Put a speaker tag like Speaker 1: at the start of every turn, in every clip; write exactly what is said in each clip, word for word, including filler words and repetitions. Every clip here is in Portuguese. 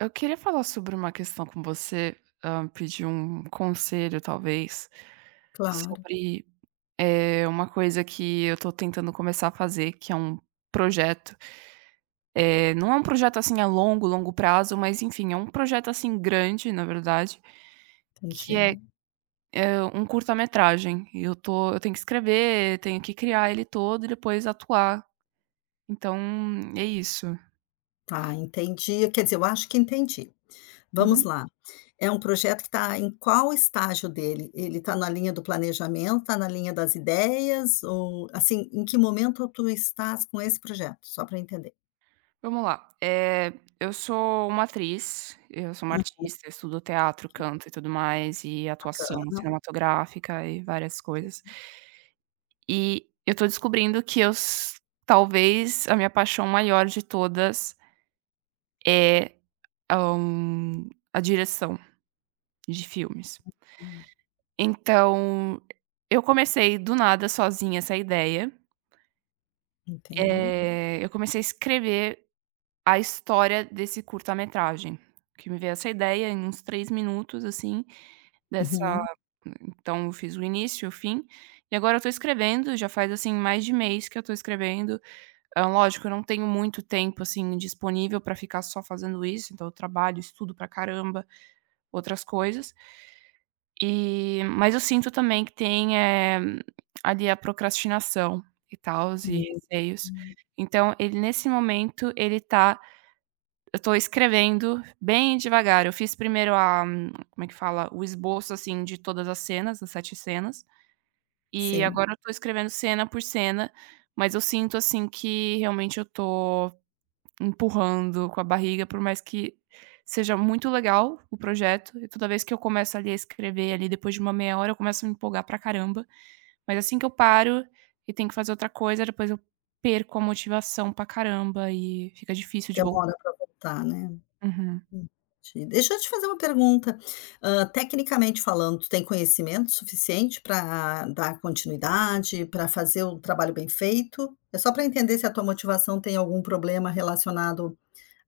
Speaker 1: Eu queria falar sobre uma questão com você, hã, pedir um conselho talvez,
Speaker 2: Claro,
Speaker 1: sobre, eh, uma coisa que eu tô tentando começar a fazer, que é um projeto. Eh, não é um projeto, assim, a longo, longo prazo, mas enfim, é um projeto, assim, grande na verdade, que é,
Speaker 2: entendi.
Speaker 1: eh, um curta-metragem e eu tô eu tenho que escrever, tenho que criar ele todo e depois atuar, então é isso.
Speaker 2: Tá, entendi. Quer dizer, eu acho que entendi. Vamos
Speaker 1: Uhum.
Speaker 2: lá. É um projeto que está em qual estágio dele? Ele está na linha do planejamento, está na linha das ideias ou, assim, em que momento tu estás com esse projeto? Só para entender.
Speaker 1: Vamos lá. Eh, eu sou uma atriz, eu sou uma artista, eu estudo teatro, canto e tudo mais, e atuação cinematográfica e várias coisas. E eu tô descobrindo que eu s talvez a minha paixão maior de todas é, hã, a direção de filmes.
Speaker 2: Uhum,
Speaker 1: Então, eu comecei do nada sozinha essa ideia.
Speaker 2: entendo.
Speaker 1: Eh, eu comecei a escrever a história desse curta-metragem, que me veio essa ideia em uns três minutos, assim, dessa
Speaker 2: Uhum,
Speaker 1: então eu fiz o início, o fim, e agora eu tô escrevendo, já faz, assim, mais de mês que eu tô escrevendo. Ah, lógico, eu não tenho muito tempo, assim, disponível pra ficar só fazendo isso, então eu trabalho, estudo pra caramba, outras coisas. E mas eu sinto também que tem, eh, ali a procrastinação e tal e
Speaker 2: hum,
Speaker 1: receios.
Speaker 2: hum.
Speaker 1: Então ele nesse momento ele tá, eu tô escrevendo bem devagar. Eu fiz primeiro a, como é que fala? O esboço, assim, de todas as cenas, as sete cenas, e
Speaker 2: Sim,
Speaker 1: agora eu tô escrevendo cena por cena, mas eu sinto, assim, que realmente eu tô empurrando com a barriga, por mais que seja muito legal o projeto, e toda vez que eu começo ali a escrever, ali, depois de uma meia hora, eu começo a me empolgar pra caramba, mas assim que eu paro e tenho que fazer outra coisa, depois eu perco a motivação pra caramba e fica difícil de
Speaker 2: demora
Speaker 1: voltar.
Speaker 2: para voltar, né?
Speaker 1: Uhum.
Speaker 2: Entendi. Deixa eu te fazer uma pergunta. Hã, tecnicamente falando, tu tem conhecimento suficiente para dar continuidade, para fazer o trabalho bem feito? É só para entender se a tua motivação tem algum problema relacionado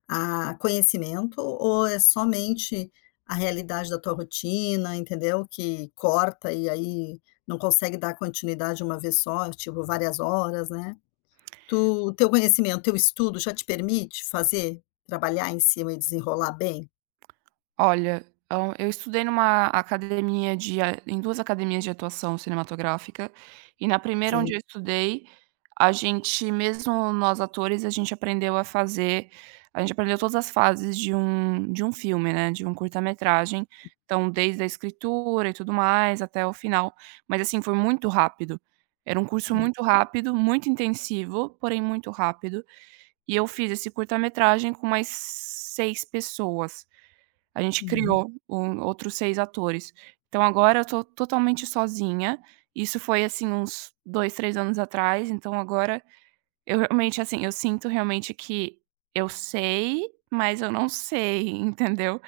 Speaker 2: a conhecimento ou é somente a realidade da tua rotina, entendeu, que corta e aí não consegue dar continuidade uma vez só, tipo, várias horas, né. Tu o teu conhecimento, teu estudo já te permite fazer, trabalhar em cima e desenrolar bem?
Speaker 1: Olha, hã, eu estudei numa academia de a em duas academias de atuação cinematográfica, e na primeira
Speaker 2: Sim,
Speaker 1: onde eu estudei, a gente mesmo, nós atores, a gente aprendeu a fazer a gente aprendeu todas as fases de um de um filme, né, de um curta-metragem, então desde a escritura e tudo mais até o final, mas assim, foi muito rápido. Era um curso
Speaker 2: hum,
Speaker 1: muito rápido, muito intensivo, porém muito rápido, e eu fiz esse curta-metragem com mais seis pessoas. A gente
Speaker 2: uhum.
Speaker 1: criou um, outros seis atores. Então agora eu tô totalmente sozinha. Isso foi, assim, uns dois, três anos atrás, então agora eu realmente, assim, eu sinto realmente que eu sei, mas eu não sei, entendeu,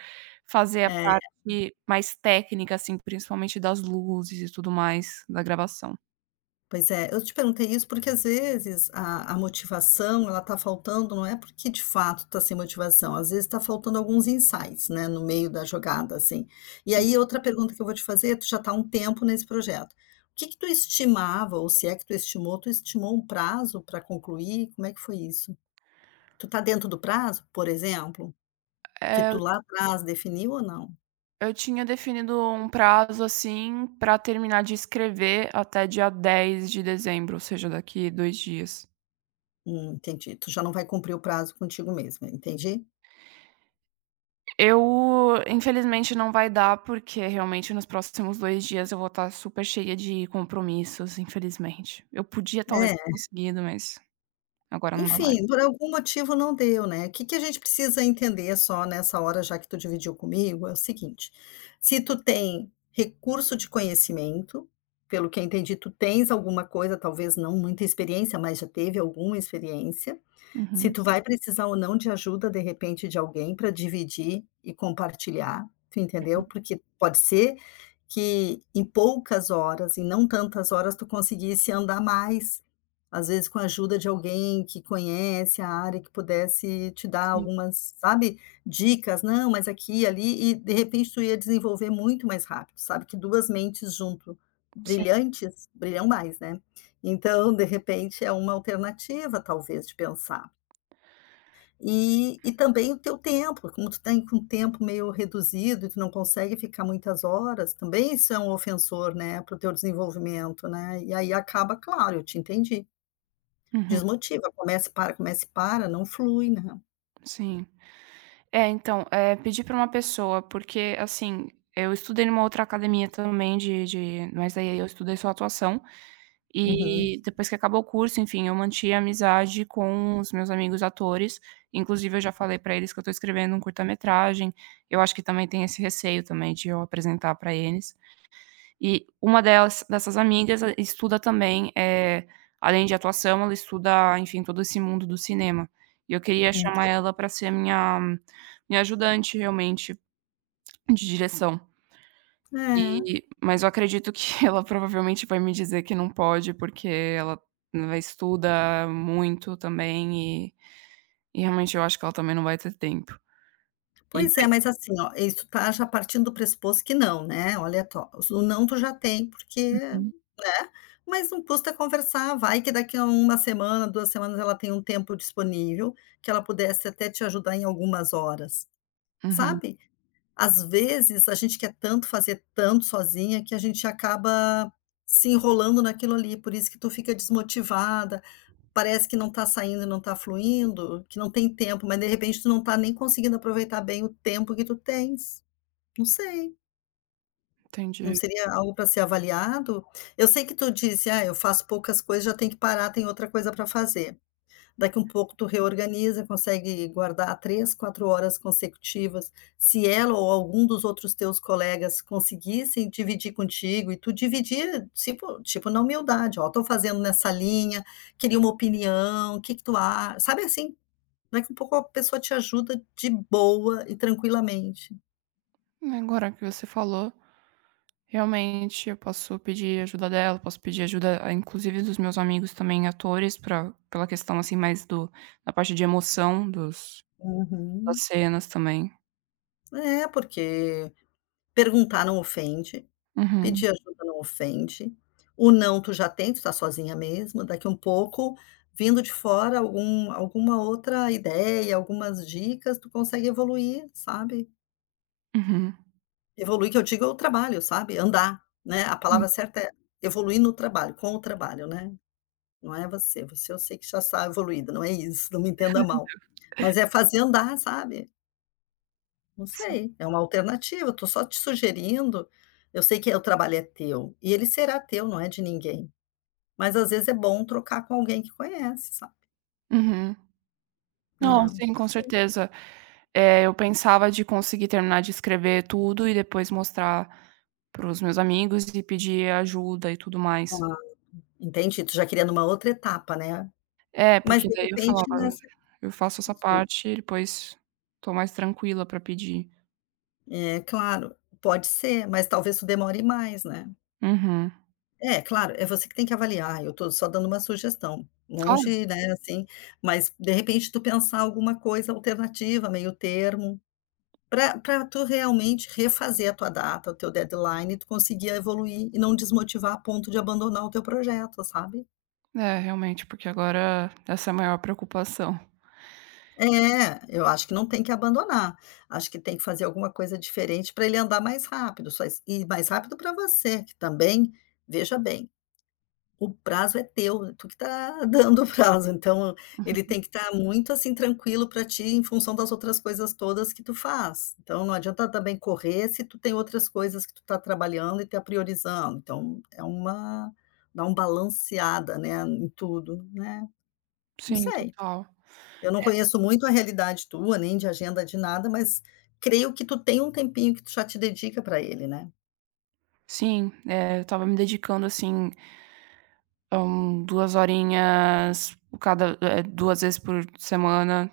Speaker 1: fazer a
Speaker 2: É,
Speaker 1: parte mais técnica, assim, principalmente das luzes e tudo mais, da gravação.
Speaker 2: pois é, eu te perguntei isso porque às vezes a a motivação ela tá faltando, não é porque de fato tá sem motivação, às vezes tá faltando alguns insights, né, no meio da jogada, assim. E aí outra pergunta que eu vou te fazer, tu já tá há um tempo nesse projeto. O que que tu estimava, ou se é que tu estimou, tu estimou um prazo para concluir? Como é que foi isso? Tu tá dentro do prazo, por exemplo, que tu
Speaker 1: É,
Speaker 2: lá atrás definiu ou não?
Speaker 1: eu tinha definido um prazo, assim, pra terminar de escrever até dia dez de dezembro, ou seja, daqui dois dias.
Speaker 2: Hum, entendi, tu já não vai cumprir o prazo contigo mesma, entendi.
Speaker 1: Eu, infelizmente, não vai dar, porque realmente nos próximos dois dias eu vou estar super cheia de compromissos, infelizmente. Eu podia talvez ter
Speaker 2: É.
Speaker 1: conseguido, mas agora não dá mais.
Speaker 2: Enfim, por algum motivo não deu, né. o Que que a gente precisa entender só nessa hora, já que tu dividiu comigo, é o seguinte: se tu tem recurso de conhecimento, pelo que eu entendi, tu tens alguma coisa, talvez não muita experiência, mas já teve alguma experiência. Se
Speaker 1: Uhum.
Speaker 2: tu vai precisar ou não de ajuda, de repente, de alguém para dividir e compartilhar, tu entendeu? Porque pode ser que em poucas horas, e não tantas horas, tu conseguisse andar mais, às vezes com a ajuda de alguém que conhece a área, que pudesse te dar
Speaker 1: Sim,
Speaker 2: algumas, sabe, dicas, não, mas aqui, ali, e de repente tu ia desenvolver muito mais rápido, sabe, que duas mentes junto,
Speaker 1: sim.
Speaker 2: brilhantes, brilham mais, né. Então, de repente, é uma alternativa, talvez, de pensar. E e também o teu tempo, como tu tem com um tempo meio reduzido e tu não consegue ficar muitas horas, também isso é um ofensor, né, para o teu desenvolvimento, né, e aí acaba claro, eu te entendi,
Speaker 1: Uhum.
Speaker 2: desmotiva, começa e para, começa e para, não flui, né.
Speaker 1: Sim. É, então, eh, pedi pra uma pessoa, porque, assim, eu estudei numa outra academia também de de mas daí eu estudei só atuação,
Speaker 2: Uhum,
Speaker 1: e depois que acabou o curso, enfim, eu mantive a amizade com os meus amigos atores, inclusive eu já falei pra eles que eu tô escrevendo um curta-metragem, eu acho que também tem esse receio também de eu apresentar pra eles. E uma delas, dessas amigas, ela estuda também, eh, além de atuação, ela estuda, enfim, todo esse mundo do cinema. E eu queria chamar
Speaker 2: enten
Speaker 1: ela pra ser minha minha ajudante, realmente, de direção.
Speaker 2: é.
Speaker 1: E mas eu acredito que ela provavelmente vai me dizer que não pode, porque ela ela estuda muito também e e realmente eu acho que ela também não vai ter tempo. E
Speaker 2: Pois é,
Speaker 1: daí
Speaker 2: mas assim, ó, isso tá já partindo do pressuposto que não, né, olha tó o não tu já tem, porque, né, mas não custa conversar, vai que daqui a uma semana, duas semanas ela tem um tempo disponível, que ela pudesse até te ajudar em algumas horas,
Speaker 1: uhum,
Speaker 2: sabe. Às vezes a gente quer tanto fazer tanto sozinha que a gente acaba se enrolando naquilo ali, por isso que tu fica desmotivada, parece que não está saindo, não está fluindo, que não tem tempo, mas de repente tu não está nem conseguindo aproveitar bem o tempo que tu tens. Não sei, não
Speaker 1: entendi.
Speaker 2: seria algo para ser avaliado? Eu sei que tu disse: "Ah, eu faço poucas coisas, já tenho que parar, tem outra coisa para fazer". Daqui um pouco tu reorganiza, consegue guardar três quatro horas consecutivas. Se ela ou algum dos outros teus colegas conseguissem dividir contigo e tu dividir, tipo tipo na humildade: "Ó, tô fazendo nessa linha, queria uma opinião, o que que tu a" sabe assim? Daqui um pouco a pessoa te ajuda de boa e tranquilamente.
Speaker 1: Agora que você falou, realmente, eu posso pedir ajuda dela, posso pedir ajuda, ah, inclusive dos meus amigos também atores pra, pela questão, assim, mais do da parte de emoção dos das
Speaker 2: Uhum.
Speaker 1: cenas também.
Speaker 2: É, porque perguntar não ofende,
Speaker 1: Uhum,
Speaker 2: pedir ajuda não ofende, o não tu já tem, tu tá sozinha mesmo, daqui um pouco, vindo de fora algum alguma outra ideia, algumas dicas, tu consegue evoluir, sabe?
Speaker 1: uhum.
Speaker 2: Evoluir que eu digo é o trabalho, sabe, andar, né, a
Speaker 1: Sim,
Speaker 2: palavra certa é evoluir no trabalho, com o trabalho, né, não é você, você eu sei que já está evoluída, não é isso, não me entenda mal. Mas é fazer andar, sabe, não
Speaker 1: sim.
Speaker 2: sei, é uma alternativa, eu tô só te sugerindo, eu sei que o trabalho é teu, e ele será teu, não é de ninguém, mas às vezes é bom trocar com alguém que conhece, sabe.
Speaker 1: Uhum.
Speaker 2: É,
Speaker 1: Não,
Speaker 2: não
Speaker 1: sim, com
Speaker 2: sei.
Speaker 1: certeza. Eh, eu pensava de conseguir terminar de escrever tudo e depois mostrar para os meus amigos e pedir ajuda e tudo mais.
Speaker 2: Ah, entendi, tu já queria numa outra etapa, né.
Speaker 1: É,
Speaker 2: Mas
Speaker 1: porque
Speaker 2: de
Speaker 1: daí eu
Speaker 2: repente
Speaker 1: falava:
Speaker 2: nessa
Speaker 1: "Eu faço essa parte e depois tô mais tranquila para pedir".
Speaker 2: É, claro, pode ser, mas talvez tu demore mais, né.
Speaker 1: Uhum.
Speaker 2: É, claro, é você que tem que avaliar, eu estou só dando uma sugestão,
Speaker 1: Claro.
Speaker 2: longe, né, assim, mas de repente tu pensar alguma coisa alternativa, meio termo, para pra tu realmente refazer a tua data, o teu deadline e tu conseguir evoluir e não desmotivar a ponto de abandonar o teu projeto, sabe.
Speaker 1: É, realmente, porque agora essa é a maior preocupação.
Speaker 2: É, eu acho que não tem que abandonar, acho que tem que fazer alguma coisa diferente para ele andar mais rápido, só isso e mais rápido para você, que também, veja bem, o prazo é teu, né, tu que tá dando o prazo, então ele tem que estar muito, assim, tranquilo para ti em função das outras coisas todas que tu faz. Então não adianta também correr se tu tem outras coisas que tu tá trabalhando e tá priorizando, então é uma dá um balanceada, né, em tudo, né. Não
Speaker 1: Sim,
Speaker 2: sei,
Speaker 1: total.
Speaker 2: eu não conheço muito a realidade tua, nem de agenda de nada, mas creio que tu tem um tempinho que tu já te dedica para ele, né.
Speaker 1: Sim, eh, eu estava me dedicando, assim, a um duas horinhas cada eh, duas vezes por semana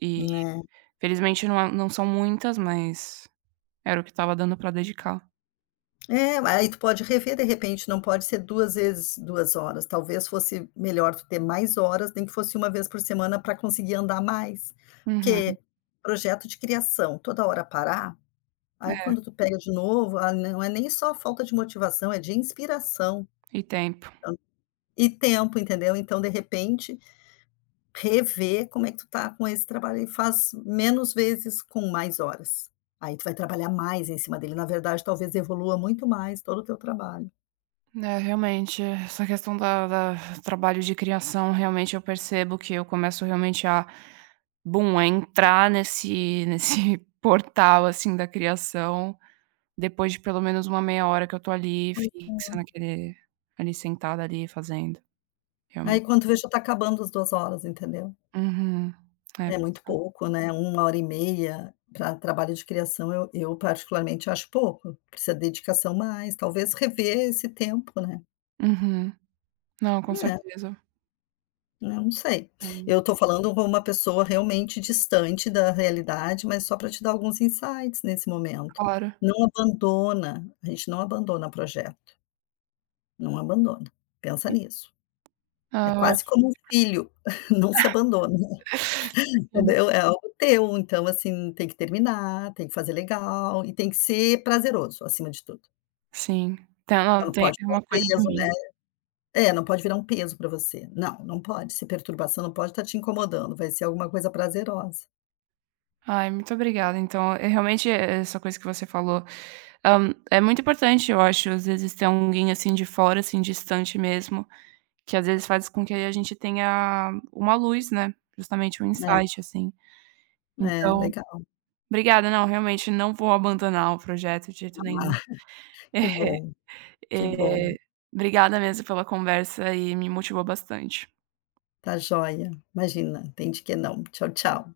Speaker 1: e,
Speaker 2: É.
Speaker 1: felizmente, não é não são muitas, mas era o que estava dando pra dedicar.
Speaker 2: É, aí tu pode rever de repente, não pode ser duas vezes duas horas, talvez fosse melhor tu ter mais horas, nem que fosse uma vez por semana para conseguir andar mais,
Speaker 1: Uhum.
Speaker 2: porque projeto de criação, toda hora parar, aí quando tu pega de novo, ah, não é nem só falta de motivação, é de inspiração
Speaker 1: E tempo.
Speaker 2: e tempo, entendeu. Então, de repente, rever como é que tu tá com esse trabalho e faz menos vezes com mais horas. Aí tu vai trabalhar mais em cima dele, na verdade talvez evolua muito mais todo o teu trabalho.
Speaker 1: É, realmente, essa questão da da trabalho de criação, realmente, eu percebo que eu começo realmente a bum, a entrar nesse nesse portal, assim, da criação. Depois de pelo menos uma meia hora que eu tô ali fixa naquele, ali sentada ali fazendo,
Speaker 2: Aí
Speaker 1: realmente.
Speaker 2: quando vê já tá acabando as duas horas, entendeu.
Speaker 1: Uhum. É,
Speaker 2: É
Speaker 1: pois
Speaker 2: muito
Speaker 1: é.
Speaker 2: pouco, né, uma hora e meia pra trabalho de criação eu eu particularmente acho pouco, precisa dedicação mais, talvez rever esse tempo, né.
Speaker 1: Uhum. Não, com
Speaker 2: É,
Speaker 1: certeza.
Speaker 2: né? Não sei.
Speaker 1: É,
Speaker 2: Eu tô falando com uma pessoa realmente distante da realidade, mas só pra te dar alguns insights nesse momento.
Speaker 1: claro.
Speaker 2: Não abandona, a gente não abandona projeto, não abandona, pensa nisso. É
Speaker 1: Ah, eu
Speaker 2: quase
Speaker 1: acho.
Speaker 2: como um filho, não se abandona.
Speaker 1: Sim,
Speaker 2: Entendeu? É algo teu, então, assim, tem que terminar, tem que fazer legal e tem que ser prazeroso, acima de tudo.
Speaker 1: sim. Tem
Speaker 2: Então,
Speaker 1: não,
Speaker 2: não
Speaker 1: tem
Speaker 2: pode
Speaker 1: é
Speaker 2: virar
Speaker 1: uma
Speaker 2: um
Speaker 1: coisa de
Speaker 2: peso,
Speaker 1: mim.
Speaker 2: né. É, não pode virar um peso para você. Não, não pode ser perturbação, não pode estar te incomodando, vai ser alguma coisa prazerosa.
Speaker 1: Ai, muito obrigada. Então, é realmente, é é essa coisa que você falou, hã, é muito importante, eu acho, às vezes, ter alguém, assim, de fora, assim, distante mesmo, que às vezes faz com que a gente tenha uma luz, né, justamente um insight, assim.
Speaker 2: É, é,
Speaker 1: Então,
Speaker 2: legal.
Speaker 1: obrigada. Não, realmente não vou abandonar o projeto de jeito nenhum.
Speaker 2: Ah, que bom, que bom.
Speaker 1: Eh, obrigada mesmo pela conversa e me motivou bastante.
Speaker 2: Tá joia. Imagina, tem de que não. Tchau, tchau.